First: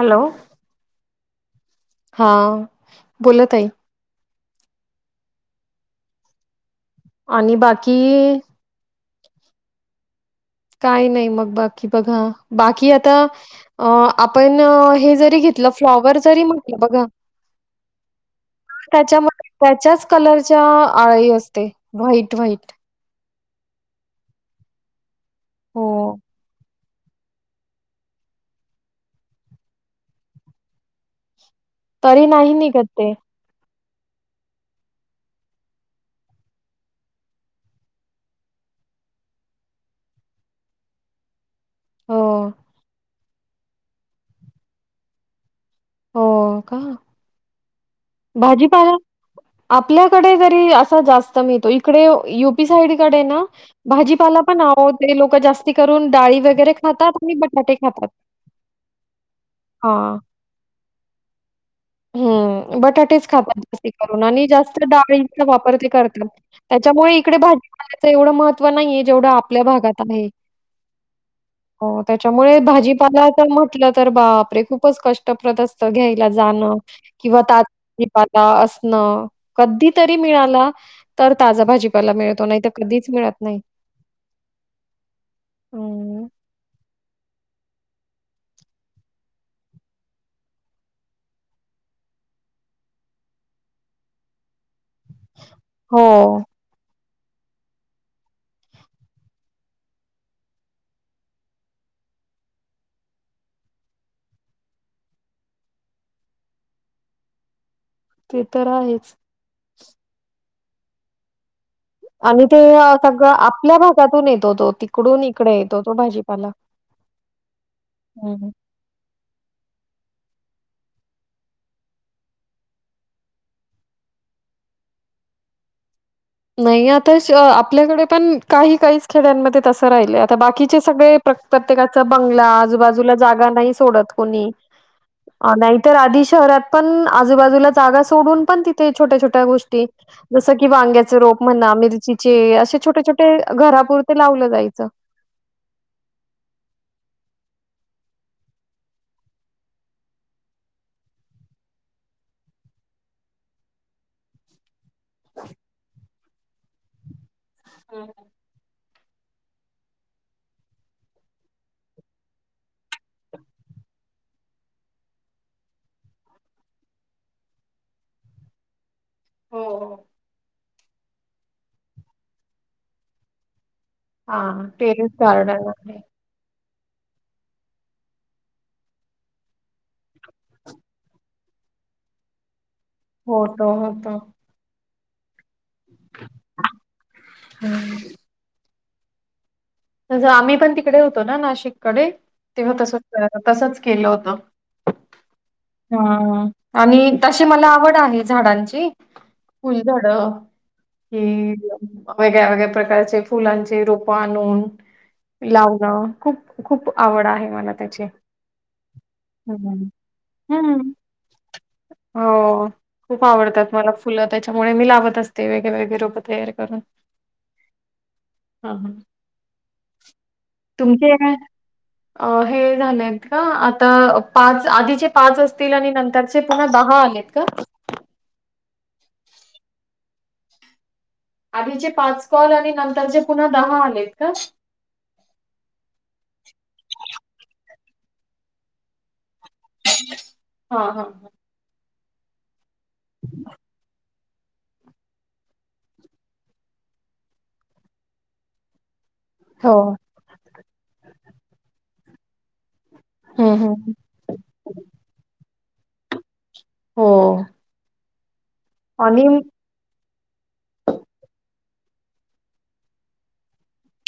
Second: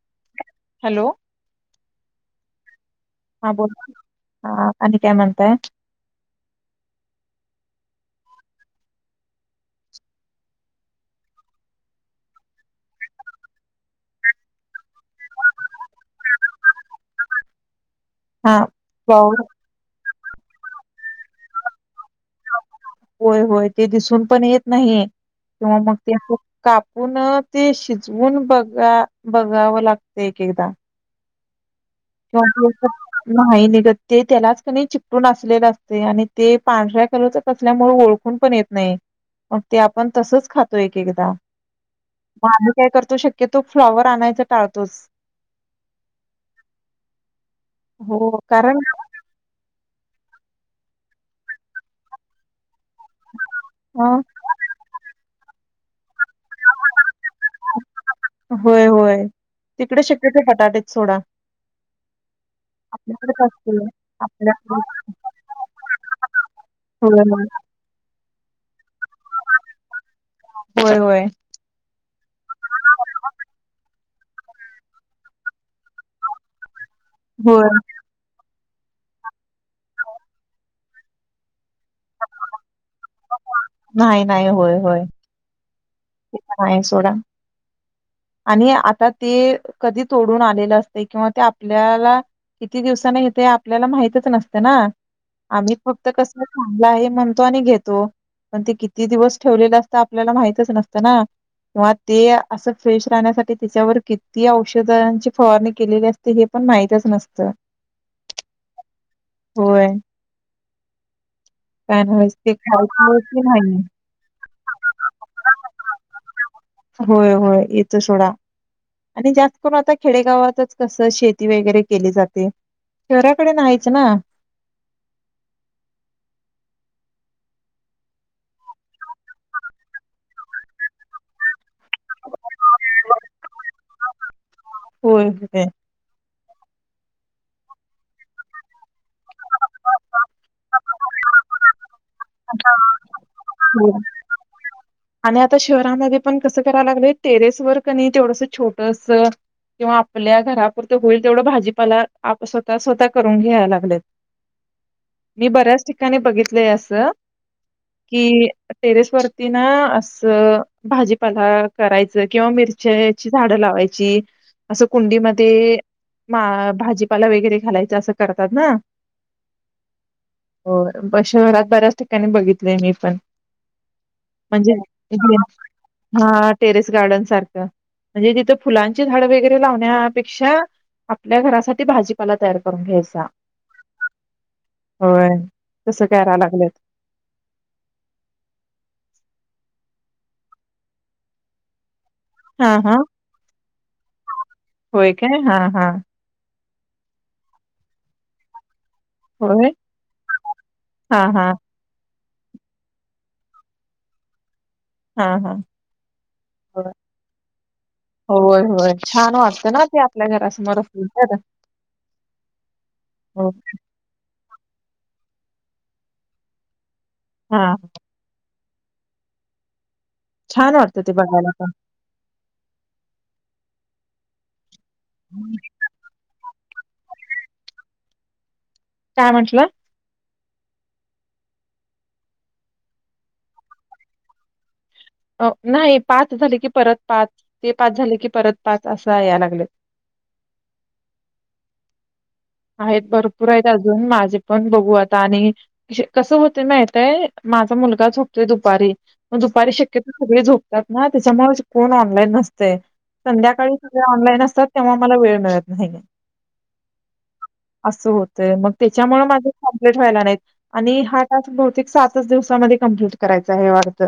Hello. Hello. हां. हा बोल. हा आणि त्या म्हणताय आणि बाकी काई नाही मग बाकी बघा बाकी आता अ आपण हे जरी घेतल फ्लॉवर जरी म बघा हा पाऊस त्यामध्ये त्याच्याच कलरच्या आळी असते व्हाईट व्हाईट. होय होय ते दिसून पण येत नाहीं. किंवा मग ते हो. कापून अ ते शिजवून बघा बघावं लागत एक एकदा. तरी किंवा नाही निघत [unintelligible] ते नाही निघत. ते त्यालाच कणी चिकटून असलेलं असते आणि ते पांढऱ्या कलरच असल्यामुळें ओळखून पण येत नाही मग, ते आपण तसंच खातो एक एकदा. हो म आम्ही काय करतो शक की तो फ्लॉवर आणायचा टाळतोच. हो. का हो कारण भाजीपाला आप आपल्याकडे जरी असं जास्त मिळतो इकडे युपी साईड कडे न अ भाजीपाला पण आवो ते लोक जास्त ते करून डाळी वगैरे खातात नी बटाटे खातात होय, होय. तिकडे हां. शक्यतो बटाटेच सोडा. हम्म बटाटेच आपल्याकडेच खातात असतील. जास्ती करून आणि जास्त आपल्याकडे डाळींचा वापर ते करतात. त्यांच्यामुळे होय, इकडे होय. भाजीपाल्याच एवढ महत्व त्व नाहिये जेवढ आपल्या भागात आहे. होय, होय. हो त्याच्यामुळे भाजीपाला जर म्हटलत तर बापरे! खूपचं कष्ट परत असत घ्यायला जाणं किंवा तात होय. [unintelligible] न कधी तरी मिळाला तर ताजा भाजीपाला मिळतो नाही त कधीच मिळत नाही. नाही नाही होय होय. हं, नाई सोडा. आणि आता ते कधी तोडून आलेलं असतय किंवा ते आपल्याला किती दिवसांनी येतंय आपल्याला माहितच नसतं ना. आम्ही फक्त हो. कसं चांगलं आहे म्हणतो आणि घेतो पण ते किती दिवस ठेवलेलं असत आपल्याला माहितच नसत. त ना किंवा ते असं फ्रेश राहण्यासाठी त्याच्यावर किती औषधांची फवारणी केलेली असते हे पण माहितच नसत. ते तर आहेच. होय. काय नव्हच आणि ते खायचं सगळं की आपल्या नाही. भागातून येतोतो तिकडून इकडे येतोतो भाजीपाला होय होय येतो सोडा ह्म्म. आणि जास्त करून आता खेडेगावातच कस शेती वगैरे केली जाते शहराकडे नाहीच ना. नाही आता श आपल्याकडे पण काही काहीच खेड्यांमध्ये तसं राहिलं आता बाकीचे सगळे प्रत प्रत्येकाचा बंगला आजूबाजूला जागा नाही सोडत कोणी. होय होय. नाहीतर आधी शहरात. पण आजूबाजूला जागा सोडून पण तिथे छोट्या छोट्या गोष्टी जस की वांग्या- च रोप म्हणा मिरची जे असे छोटे छोटे हो. घरापुरते लावलं जाईत. आणि आता शहरामध्ये पण कसं कराय लागले टेरेस वर कणी तेवढस छोटसं किंवा आपल्या घरापुरतं होईल तेवढं भाजीपाला आप स्वतः स्वतः करून घ्याया लागलेत. मी बऱ्याच ठिकाणी बघितलय असं. हं, की टेरेस वरती ना असं भाजीपाला करायचं किंवा मिरच्याची झाडं लावायची असं कुंडीमध्ये मा भाजीपाला वगैरे घालायचं असं करतात ना? हो. हो ब शहरात बऱ्याच ठिकाणी बघितलय मी पण. हा म्हणजे टेरिस हे गार्डन आहे. हा टेरेस गार्डन सारखं म्हणजे तिथं फुलांची झाड वगैरे लावण्यापेक्षा आपल्या घरासाठी भाजीपाला तयार करून घ्यायचा होतो होतो. होय. तसं कयरा लागलेत. तसं आम्ही पण तिकडे होतो ना नाशिककडे, हा तेव्हा तस हा तसच केलं होत होय काय हा हा हम आणि तशी मला आवड आहे झाडांची. - होय फुलझाड हा हे, हा वेगळ्या वेगळ्या प्रकारचे फुलांचे रोप आणून हा हा लावण खूप खूप आवड आहे मला त्याची होय होय होय. छान हम्म वाटतं ना हम्म ते आपल्या हा घरासमोर हम्म्म असतील तर हो खूप हो आवडतात मला फुलं, त्यामुळे मी लावत असते वेगळे वेगळे रोप तयार करून, हा हा हा छान वाटतं तुमचे ते हे बघायला पण झाले आहेत का आ, पाच आधी, पाच असतील आणि नंतर, चे पुन दहा आलेत का काय म्हटला, आधीचे पाच कॉल आणि नंतरचे पुन्हा दहा आलेत का? अ नाही पाच झाले की परत पाच ते पाच झाले की परत पाच असा या लागत, हा हा ह. आहेत भरपूर आहेत, अजून माझे पण बघू आता आणि कसं होतयं माहितयं, माझा मुलगा झोपतोय दुपारी. मग दुपारी हो. शक्यता सगळे झोपतात ना, त्याच्यामुळं कोण ऑनलाईन नसतंय. हं, संध्याकाळी हं. सगळे ऑनलाईन असतात, तेव्हा मला वेळ मिळत नाही गं. हो. असोत. तर मग त्याच्यामुळे आणि माझं हो, कंप्लीट व्हायला नाहीत, आणि हा टास्क भव ते सातच दिवसामध्ये कंप्लीट करायचा आहे वाटतं.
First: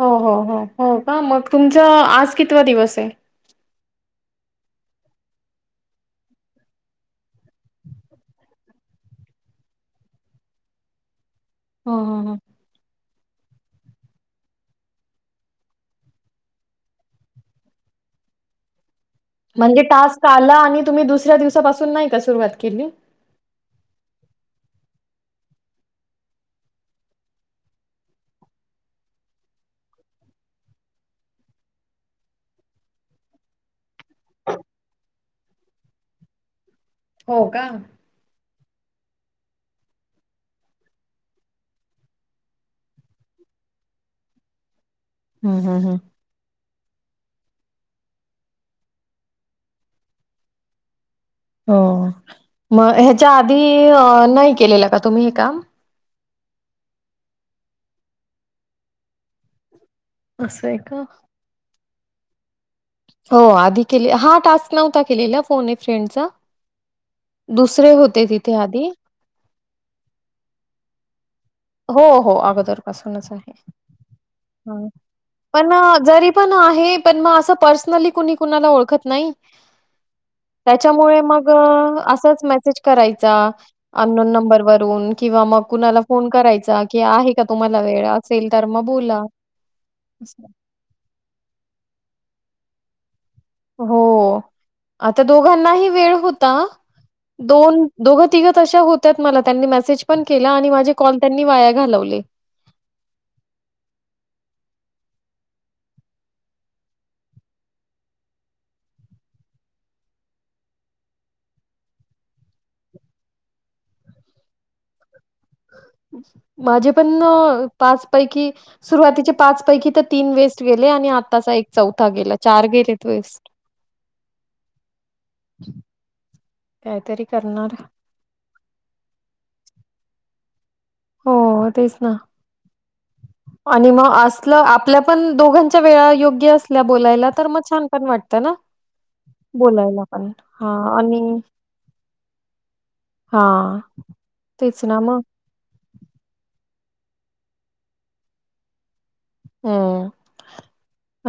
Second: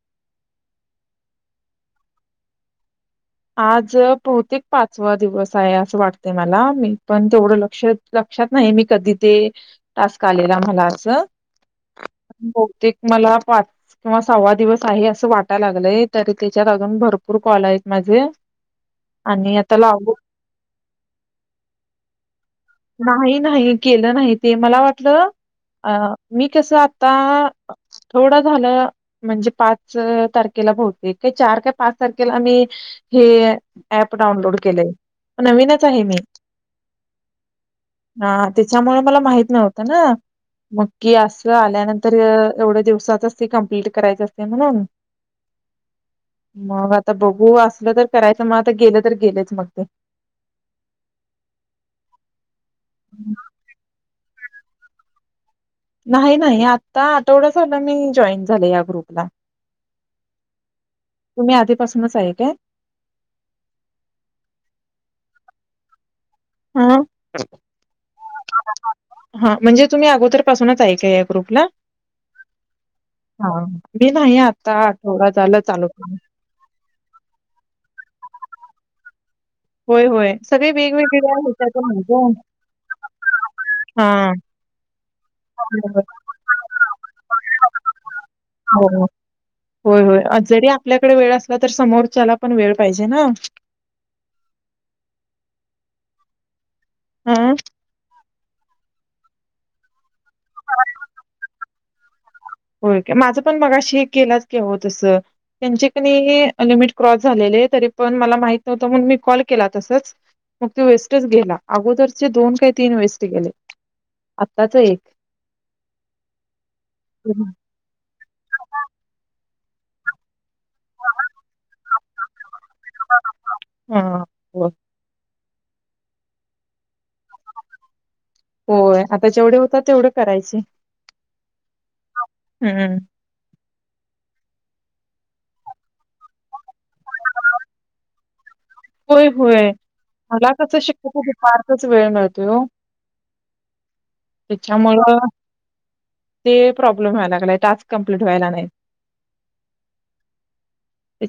हो हो हो हो का, मग तुमचा आज कितवा दिवस आहे? आज बहुतेक पाचवा दिवस आहे, असं वाटत मला मी पण तेवढं लक्ष -लक्षात नाही मी कधी ते टास्क आलेला मला असं. हो, हो, हो. बहुतेक मला पाच किंवा सहावा दिवस आहे असं वाटायला लागलंय, तरी त्याच्यात अजून भरपूर कॉल आहेत. माझे आणि आता म्हणजे लावू टास्क आला, आणि तुम्ही दुसऱ्या दिवसापासून नाही का सुरुवात केली? नाही नाही केलं नाही, ते मला वाट टलं मी कस आता थोड झालं म्हणजे, पाच तारखेला बहुतेक चार पाच तारखेला मी हे अँप डाउनलोड केलंय नवीनच आहे मी. हो का? तेच्यामुळे मला माहित नव्हतं ना. मग की असं आल्यानंतर एवढ्या दिवसातच ते कंप्लीट करायचं असतय म्हणून. हूं हूं हूं. मग आता बघू असलं तर करायचं. मग आता गेलं तर गेलच मग ते हं. मग ह्याच्या आधी अं नाही. केलेलं का तुम्ही हे काम? नाही, नाही आता आठवडा झालं मी जॉईन झाले या ग्रुपला. असंय का? पसनच आहे काय? हो आधी केले. हा टास्क नव्हता केलेला फोन ए फ्रेंडचा. हा दुसरे होते तिथे आधी. हां, म्हणजे तुम्ही अगोदरपासूनच आहे काय? हो हो अगोदर पासूनच हा आहे. मी नाही आता आठवडा झाला पण चालू करून जरी पण आहे पण मग अस पर्सनली कुणी कुणाला ओळखत नाही? होय होय सगळे त्याच्यामुळे वेगवेगळ्या मग, ह्याच्यातून आहे ग असाच मेसेज करायचा अनोन हा नंबरवरून, किंवा मग कुणाला बरोबर फोन करायचा की आहे का तुम्हाला वेळ असेल तर मग हो बोला. होय होय असं जरी आपल्याकडे वेळ असला तर समोरच्याला पण वेळ पाहिजे ना. हो आता दोघांनाही वेळ होता. हा दोन दोघ तिथं तश्या होत्यात ‌‌मला त्यांनी मेसेज पण केला आणि माझे कॉल त्यांनी वाया घालवले होेय काय माझं पण मगाशी गेलाच की हो. तसं त्यांचे कणी अं लिमिट क्रॉस झालेले तरी पण मला माहित नव्हतं म्हणून मी कॉल केला. तसच मग त वेस्टच गेला. अगोदरचे दोन काही तीन वेस्ट गेले. आत्ताच एक. माझे न पाच पैकी सुरुवातीचे पाच पैकी तर तीन वेस्ट गेले आणि आताचा एक चौथा गेला चार गेलेत वेस्ट हा हो कायतरी करणार होय आता जेवढे होतात तेवढे करायचे. हो तेच ना हम्म. आणि मग असलं आपल्या पण दोघांच्या वेळा योग्य असल्या बोलायला तर मग छान पण वाटतं ना. होय होय बोलायला पण. मला कस हां आणि शक्यतो दुपारचं वेळ मिळतोय ओ हां तेच ना त्याच्यामुळं मग. ते प्रॉब्लेम व्हाय लागलाय टास्क कंप्लीट व्हायला नाहीत. हम्म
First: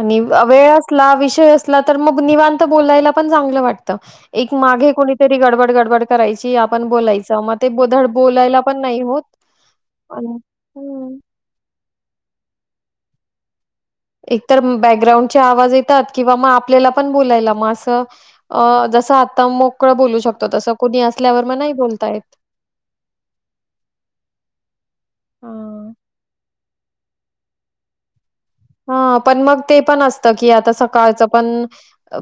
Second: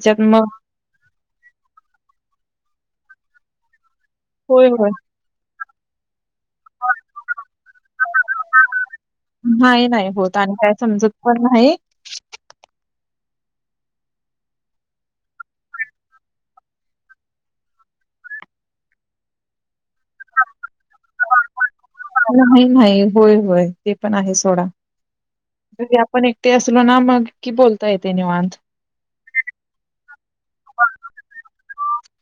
आणि मग वेळ अं असला विषय असला तर मग निवांत बोलायला पण चांगलं वाटतं. एक होय होय. मागे कोणीतरी गडबड गडबड करायची आपण बोलायच मग ते धड बोलायला पण नाही होत. नाही नाही होत आणि काय समजत पण नाही. एकतर बॅकग्राउंडचे आवाज येतात किंवा म आपल्याला पण बोलायला म असं अ जस आता मो - - बोलता येत. नाही नाही होय होय ते पण आहे सोडा हां. तरी आपण एक - - ते असलो ना मग की बोलता येते निवांत. हा पण मग ते पण असत की आता सकाळचं पण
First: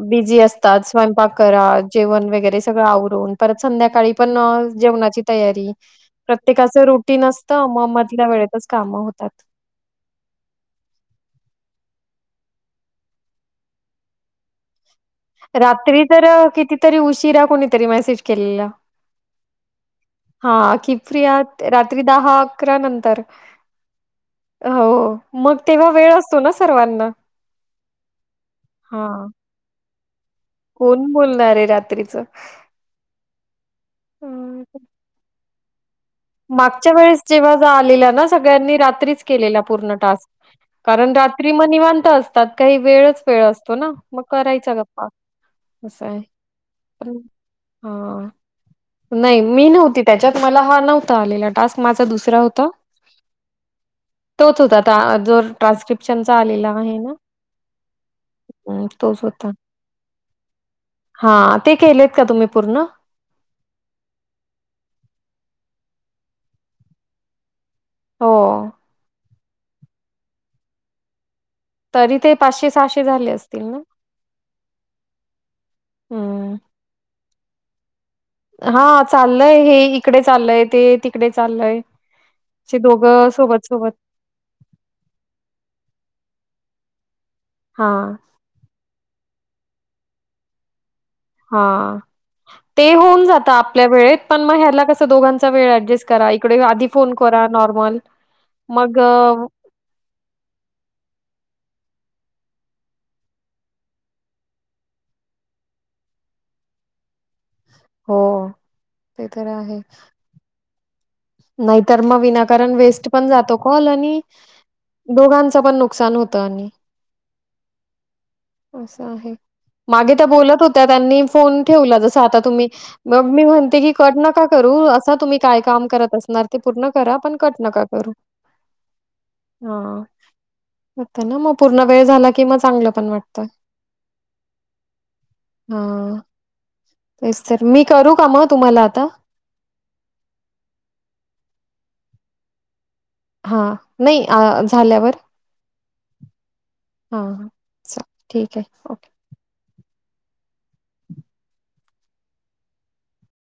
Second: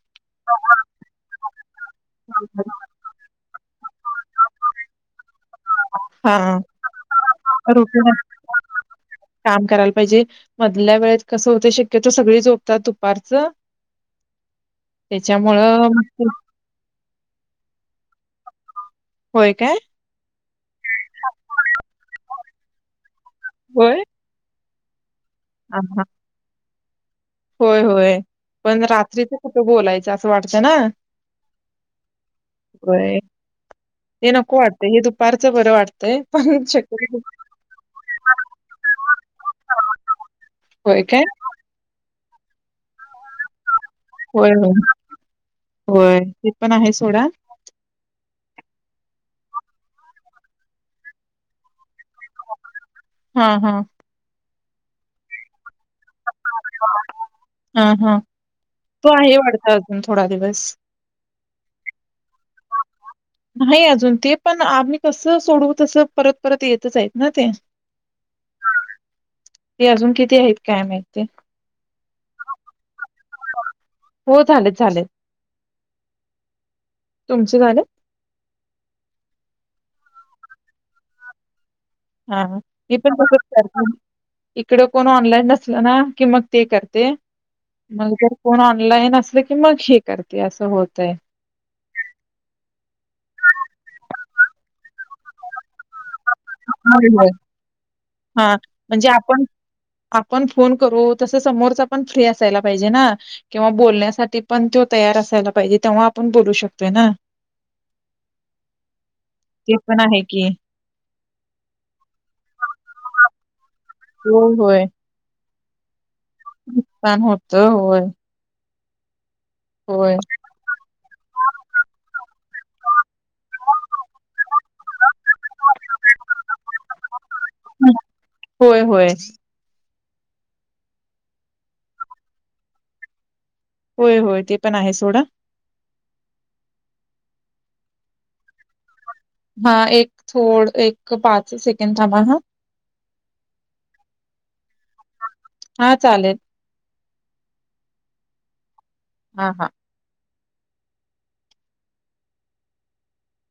बिझी असतात स्वयंपाक करा जेवण वगैरे सगळं आवरून परत संध्याकाळी - - पण अ जेवणाची तयारी - - हा प्रत्येकाच रुटीन असतं म रुटीन मधल्या वेळेतच काम होतात. काम करायला पाहिजे मधल्या वेळेत कसं होतय शक्यतो सगळी झोपतात दुपारचं. त्याच्यामुळं मग रात्री ते तर कितीतरी उशीरा कोणीतरी मसेज केलेला होय काय? हा की फ्री आहात रात्री दहा - - अकरा नंतर व्हय अ हो मग तेव्हा वेळ असतो ना स - - सर्वांना होय होय पण हां, रात्रीच कुठ बोलाय - - असं वाटतं ना कोण बोलणार आहे रात्रीचं? होय ते नको हं, वाटतं हे दुपारचं बरं वाटतं. मागच्या वेळेस जेव्हा जो आलेला न सगळ्यांनी रात्रीच केलेला पूर्ण टास्क होय कारण काय? रात्री म निवांत अस त्यात काही वेळच वेळ अस - - तो ना मग होय होय करायचा गप्पा अस आहे होय ते पण आहे सोडा. हा. नाही मी नव्हती त्याच्यात मला हा नव्ह - - आता आलेला टास्क. माझा दुसरा होता. हा हा. तोच होता आता जो ट्रान्स्क्रिप्ट चा आलेला आहे ना हा हा तो तोच आहे होता वाटत अजून थोडा दिवस. हा ते केलेत का तुम्ही पूर्ण? नाही अजून ते पण आम्ही कसं सोडू तसं परत परत येतच आहेत ना ते हो ते अजून किती आहेत काय माहित ते तरी ते पाचशे सहाशे झाले असतील ना हो झालेत झालेत हम्म. तुमचे झाले? हा चाललंय हे इकडे चाललंय ते तिकडे चाललंय. हा [inaudible] इकड कोण ऑनलाईन नसल ना कि मग - - ते करते. हा मग कोण ऑनलाईन अस - की मग हे करते असं होतय! हा ते होऊन जात आपल्या वेळेत पण मग ह्याला कस दोघांचा वेळ ऍडजस्ट! हा मग म्हणजे अ, आपण -आपण फोन करू तस समोरचा! पण फ्री असायला पाहिजे ना किंवा बोलण्यासाठी पण तो तयार असायला पाहिजे तेव्हा आपण बोलू शकतोय ना! हो ते तर ते आहे. पण की. नाहीतर मग विनाकारण वेस्ट पण हो होय. कोणाच पण नुकसान हो नुकसान होतय होय. असं आहे. मागे होय. त्या बोलत होत्या त्यांनी फोन ठेवला जसा आता तुम्ही मग मी म्हणते कट नका करू असा काय काम करता. नारथी पूर्ण करा पण कट नका हं. करू होय, होय. हा होत ना मग पूर्ण वेळ झाला कि, म चांगलं पण वाटतं! होय -होय ते पण आहे सोडा. हा तेच तर मी करू का मग तुम्हाला आता. हा एक थोड एक पाच सेकंद थांबा हा! हा नाही हा झाल्यावर. हां, चालेल. हां अस ठीक आहे हो. हा हा.